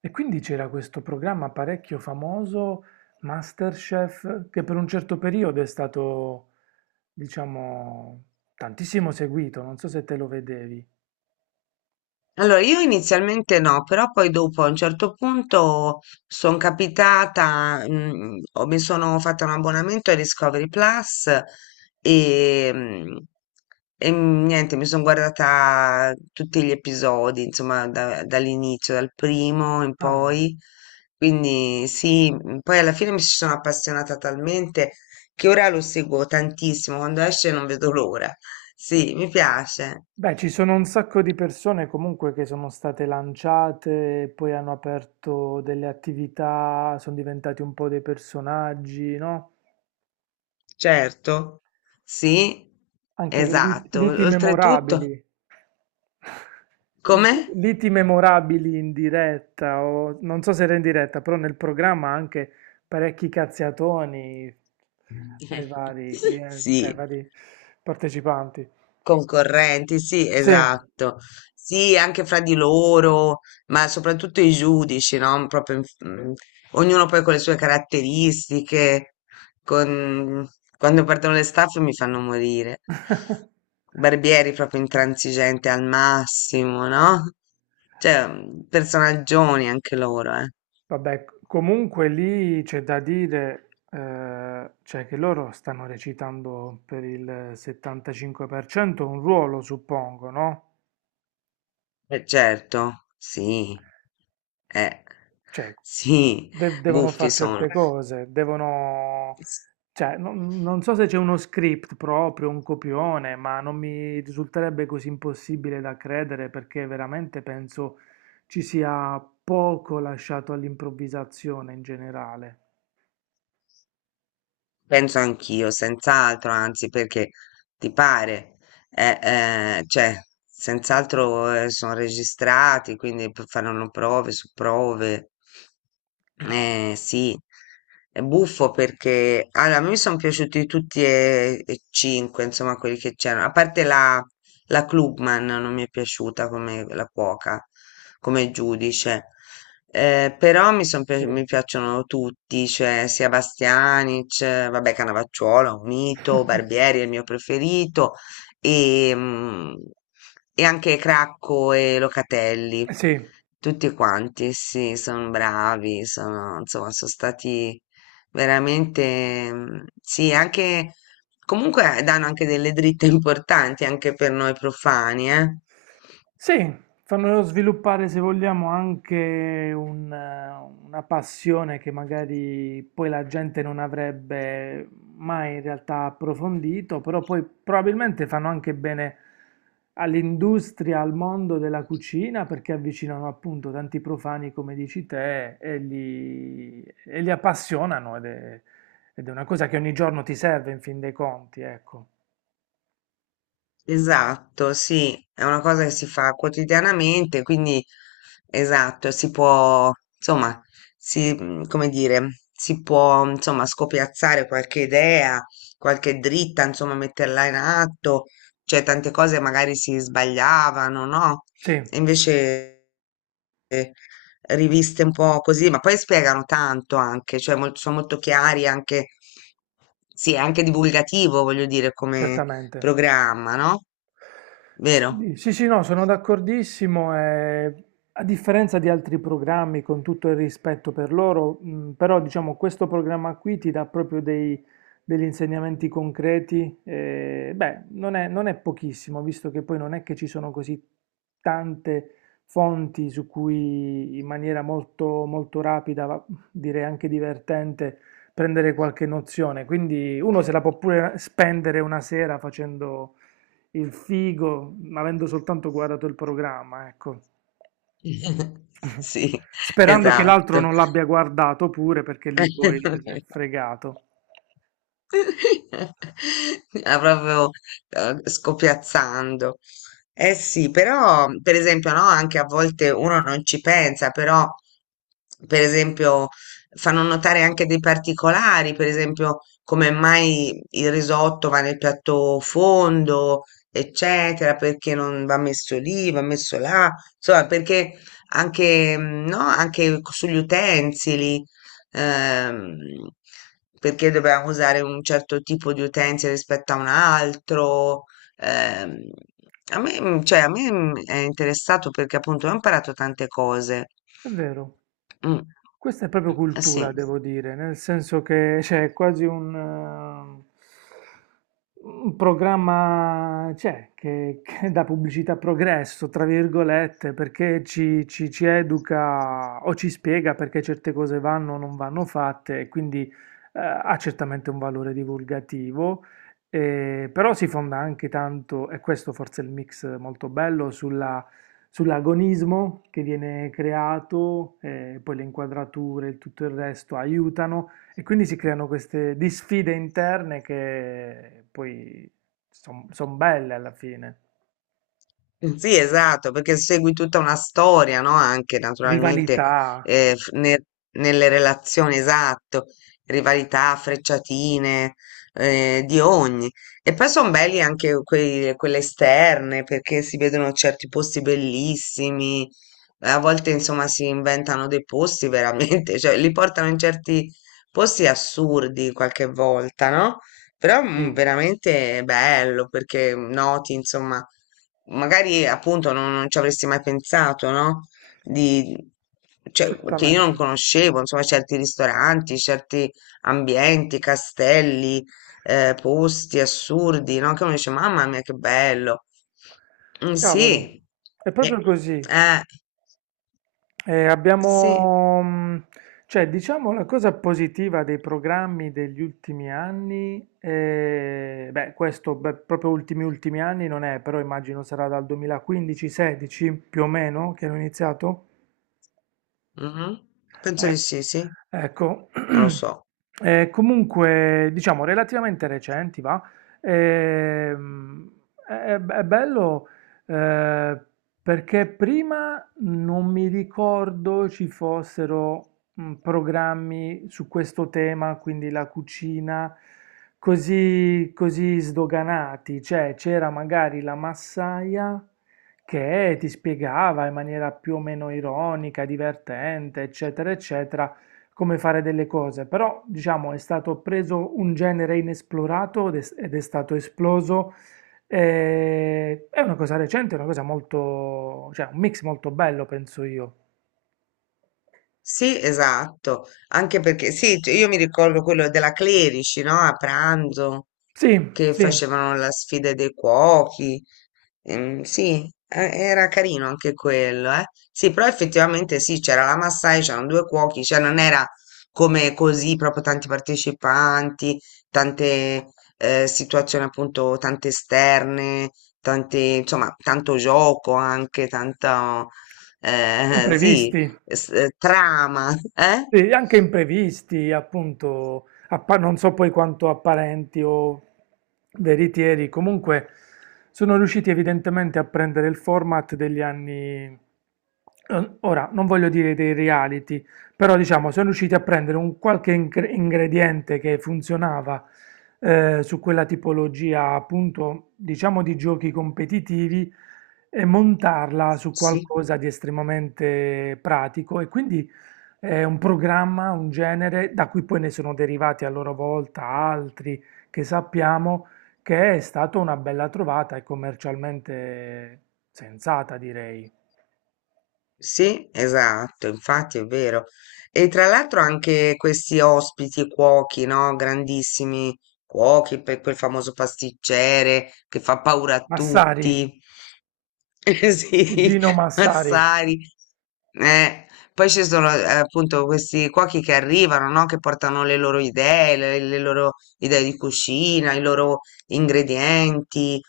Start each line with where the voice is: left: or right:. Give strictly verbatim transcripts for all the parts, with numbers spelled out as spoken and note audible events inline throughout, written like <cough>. right: E quindi c'era questo programma parecchio famoso, MasterChef, che per un certo periodo è stato, diciamo, tantissimo seguito, non so se te lo vedevi.
left: Allora, io inizialmente no, però poi dopo a un certo punto sono capitata, mm, ho- mi sono fatta un abbonamento ai Discovery Plus e, mm, e mhmm, niente, mi sono guardata tutti gli episodi, insomma, da- dall'inizio, dal primo in
right: Ah,
left: poi. Quindi sì, mm, poi alla fine mi ci sono appassionata talmente che ora lo seguo tantissimo, quando esce non vedo l'ora. Sì, mi piace.
right: beh, ci sono un sacco di persone comunque che sono state lanciate, poi hanno aperto delle attività, sono diventati un po' dei personaggi, no?
left: Certo, sì,
right: Anche lit-
left: esatto.
right: liti
left: Oltretutto,
right: memorabili. <laughs>
left: come?
right: Liti memorabili in diretta, o non so se era in diretta, però nel programma anche parecchi cazziatoni ai
left: <laughs>
right: vari clienti, cioè ai
left: Sì,
right: vari partecipanti.
left: concorrenti, sì,
right: Sì,
left: esatto. Sì, anche fra di loro, ma soprattutto i giudici, no? Proprio, in- mm, ognuno poi con le sue caratteristiche. con- Quando perdono le staffe mi fanno morire.
right: <laughs>
left: Barbieri proprio intransigente al massimo, no? Cioè, mm, personaggioni anche loro, eh.
right: vabbè, comunque lì c'è da dire, eh, cioè che loro stanno recitando per il settantacinque per cento un ruolo, suppongo, no?
left: Eh certo, sì. Eh,
right: Cioè,
left: sì,
right: de- devono
left: buffi
right: fare
left: sono.
right: certe cose, devono.
left: S-
right: Cioè, non, non so se c'è uno script proprio, un copione, ma non mi risulterebbe così impossibile da credere perché veramente penso ci sia poco lasciato all'improvvisazione in generale.
left: Penso anch'io, senz'altro, anzi, perché ti pare, eh, eh, cioè, senz'altro eh, sono registrati, quindi p- faranno prove su prove. Eh,
right: Cavolo.
left: sì, è buffo perché allora, a me sono piaciuti tutti e, e cinque, insomma, quelli che c'erano, a parte la, La Clubman non mi è piaciuta come la cuoca, come giudice. Eh, però mi, son
right: Sì,
left: pi- mi piacciono tutti, cioè sia Bastianic, eh, vabbè Cannavacciuolo, un mito, Barbieri è il mio preferito e, mm, e anche Cracco e Locatelli,
right: sì,
left: tutti quanti, sì, sono bravi, sono, insomma, sono stati veramente, mm, sì, anche... Comunque eh, danno anche delle dritte importanti anche per noi profani, eh.
right: sì, fanno sviluppare, se vogliamo, anche un, eh, una passione che magari poi la gente non avrebbe mai in realtà approfondito, però poi probabilmente fanno anche bene all'industria, al mondo della cucina, perché avvicinano appunto tanti profani, come dici te, e li, e li appassionano ed è, ed è una cosa che ogni giorno ti serve in fin dei conti, ecco.
left: Esatto, sì, è una cosa che si fa quotidianamente, quindi esatto, si può, insomma, si, mm, come dire, si può, insomma, scopiazzare qualche idea, qualche dritta, insomma, metterla in atto, cioè tante cose magari si sbagliavano, no?
right: Sì,
left: E invece eh, riviste un po' così, ma poi spiegano tanto anche, cioè mol- sono molto chiari anche, sì, è anche divulgativo, voglio dire, come,
right: certamente.
left: programma, no? Vero?
right: Sì, sì, sì, no, sono d'accordissimo. eh, a differenza di altri programmi, con tutto il rispetto per loro, mh, però diciamo questo programma qui ti dà proprio dei- degli insegnamenti concreti. Eh, beh, non è, non è pochissimo, visto che poi non è che ci sono così tante fonti su cui in maniera molto, molto rapida, va- direi anche divertente, prendere qualche nozione. Quindi uno se la può pure spendere una sera facendo il figo, avendo soltanto guardato il programma, ecco.
left: <laughs>
right: <laughs>
left: Sì,
right: Sperando che l'altro
left: esatto.
right: non l'abbia guardato pure perché lì poi è
left: <laughs>
right: fregato.
left: <laughs> Ah, proprio, uhm, scopiazzando. Eh sì, però per esempio, no, anche a volte uno non ci pensa, però per esempio fanno notare anche dei particolari, per esempio come mai il risotto va nel piatto fondo, eccetera, perché non va messo lì, va messo là, insomma perché anche, mhmm, no, anche co sugli utensili ehm, perché dovevamo usare un certo tipo di utenze rispetto a un altro. ehm, a me, mm, cioè, a me mm, è interessato perché appunto ho imparato tante cose.
right: È vero.
left: Mm,
right: Questa è proprio
left: eh sì.
right: cultura, devo dire, nel senso che c'è quasi un, eh, un programma, c'è, che, che dà pubblicità a progresso, tra virgolette, perché ci, ci- ci educa o ci spiega perché certe cose vanno o non vanno fatte, e quindi eh, ha certamente un valore divulgativo, eh, però si fonda anche tanto, e questo forse è il mix molto bello, sulla sull'agonismo che viene creato, eh, poi le inquadrature e tutto il resto aiutano e quindi si creano queste di sfide interne che poi sono belle alla fine.
left: Sì, esatto, perché segui tutta una storia, no? Anche naturalmente
right: Rivalità,
left: eh, f- ne- nelle relazioni, esatto, rivalità, frecciatine, eh, di ogni. E poi sono belli anche quei- quelle esterne, perché si vedono certi posti bellissimi, eh, a volte insomma si inventano dei posti veramente, <laughs> cioè li portano in certi posti assurdi qualche volta, no? Però mm,
right: sì,
left: veramente bello perché noti, insomma, magari appunto non, non ci avresti mai pensato, no? Di, cioè, che io non
right: certamente.
left: conoscevo, insomma, certi ristoranti, certi ambienti, castelli, eh, posti assurdi, no? Che uno dice, mamma mia, che bello. Mm,
right: Cavolo,
left: sì,
right: è
left: eh,
right: proprio così.
left: eh,
right: Eh,
left: sì,
right: abbiamo, mh, cioè, diciamo la cosa positiva dei programmi degli ultimi anni, eh, beh, questo beh, proprio ultimi ultimi anni non è, però immagino sarà dal duemilaquindici sedici più o meno che hanno iniziato.
left: mhm. Penso
right: Eh,
left: di sì, sì,
right: ecco,
left: non lo
right: <clears throat>
left: so.
right: Eh, comunque, diciamo, relativamente recenti, va. Ehm, è, è bello eh, perché prima non mi ricordo ci fossero mm, programmi su questo tema, quindi la cucina, così, così sdoganati. Cioè, c'era magari la massaia che ti spiegava in maniera più o meno ironica, divertente, eccetera, eccetera, come fare delle cose. Però, diciamo, è stato preso un genere inesplorato ed è, ed è stato esploso. eh, è una cosa recente, è una cosa molto, cioè un mix molto bello, penso io.
left: Sì, esatto, anche perché sì, cioè, io mi ricordo quello della Clerici, no? A pranzo
right: Sì,
left: che
right: sì,
left: facevano la sfida dei cuochi. Ehm, sì, eh, era carino anche quello, eh. Sì, però effettivamente sì, c'era la Massai, c'erano due cuochi, cioè non era come così proprio tanti partecipanti, tante eh, situazioni appunto, tante esterne, tante, insomma, tanto gioco anche, tanto eh, <laughs> sì
right: imprevisti.
left: s- eh, trama, eh?
right: Sì, anche imprevisti, appunto, appa- non so poi quanto apparenti o veritieri, comunque sono riusciti evidentemente a prendere il format degli anni, eh, ora non voglio dire dei reality, però diciamo sono riusciti a prendere un qualche ingre- ingrediente che funzionava eh, su quella tipologia, appunto, diciamo di giochi competitivi e montarla su
left: Sì,
right: qualcosa di estremamente pratico e quindi. È un programma, un genere, da cui poi ne sono derivati a loro volta altri che sappiamo, che è stata una bella trovata e commercialmente sensata, direi.
left: sì, esatto, infatti è vero. E tra l'altro anche questi ospiti cuochi, no? Grandissimi cuochi, per quel famoso pasticcere che fa paura a
right: Massari,
left: tutti. <laughs> Sì,
right: Gino Massari,
left: Massari. Eh, Poi ci sono eh, appunto questi cuochi che arrivano, no? Che portano le loro idee, le, le loro idee di cucina, i loro ingredienti,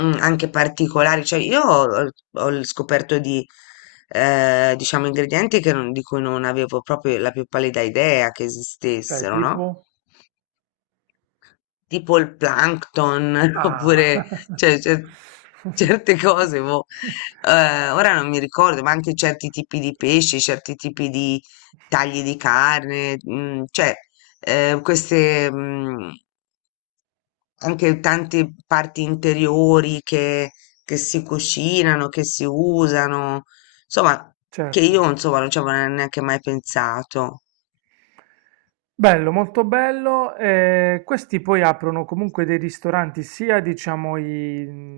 left: mm, anche particolari. Cioè, io ho, ho scoperto di, eh, diciamo, ingredienti che non- di cui non avevo proprio la più pallida idea che
right: cioè
left: esistessero, no?
right: tipo.
left: Tipo il plankton, <laughs>
right: Ah,
left: oppure cioè, cer- certe
right: <laughs>
left: cose, boh. Eh, ora non mi ricordo, ma anche certi tipi di pesci, certi tipi di tagli di carne, mm, cioè eh, queste mm, anche tante parti interiori che, che si cucinano, che si usano, insomma, che io
right: certo.
left: insomma non ci avevo neanche mai pensato.
right: Bello, molto bello. eh, questi poi aprono comunque dei ristoranti, sia diciamo i,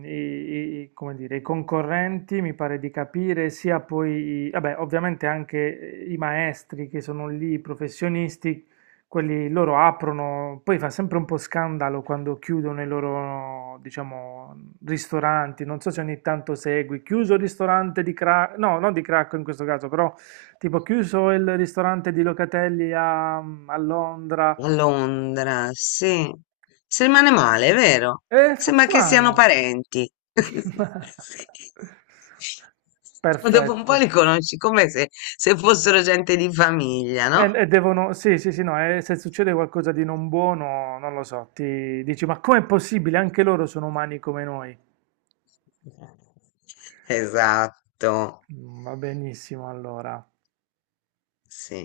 right: i- i- come dire, i concorrenti, mi pare di capire, sia poi, i- vabbè, ovviamente anche eh, i maestri che sono lì, i professionisti, quelli loro aprono, poi fa sempre un po' scandalo quando chiudono i loro, diciamo, ristoranti. Non so se ogni tanto segui, chiuso il ristorante di Cracco, no, non di Cracco in questo caso, però tipo, chiuso il ristorante di Locatelli a, a Londra.
left: A Londra, sì. Si rimane male, è vero?
right: E fa
left: Sembra che
right: strano.
left: siano parenti. <laughs>
right: <laughs>
left: Ma dopo un
right: Perfetto.
left: po' li conosci come se, se fossero gente di famiglia,
right: E,
left: no?
right: e devono, sì, sì, sì, no, e se succede qualcosa di non buono, non lo so, ti dici, ma com'è possibile? Anche loro sono umani come noi.
left: Esatto,
right: Mm, Va benissimo, allora.
left: sì.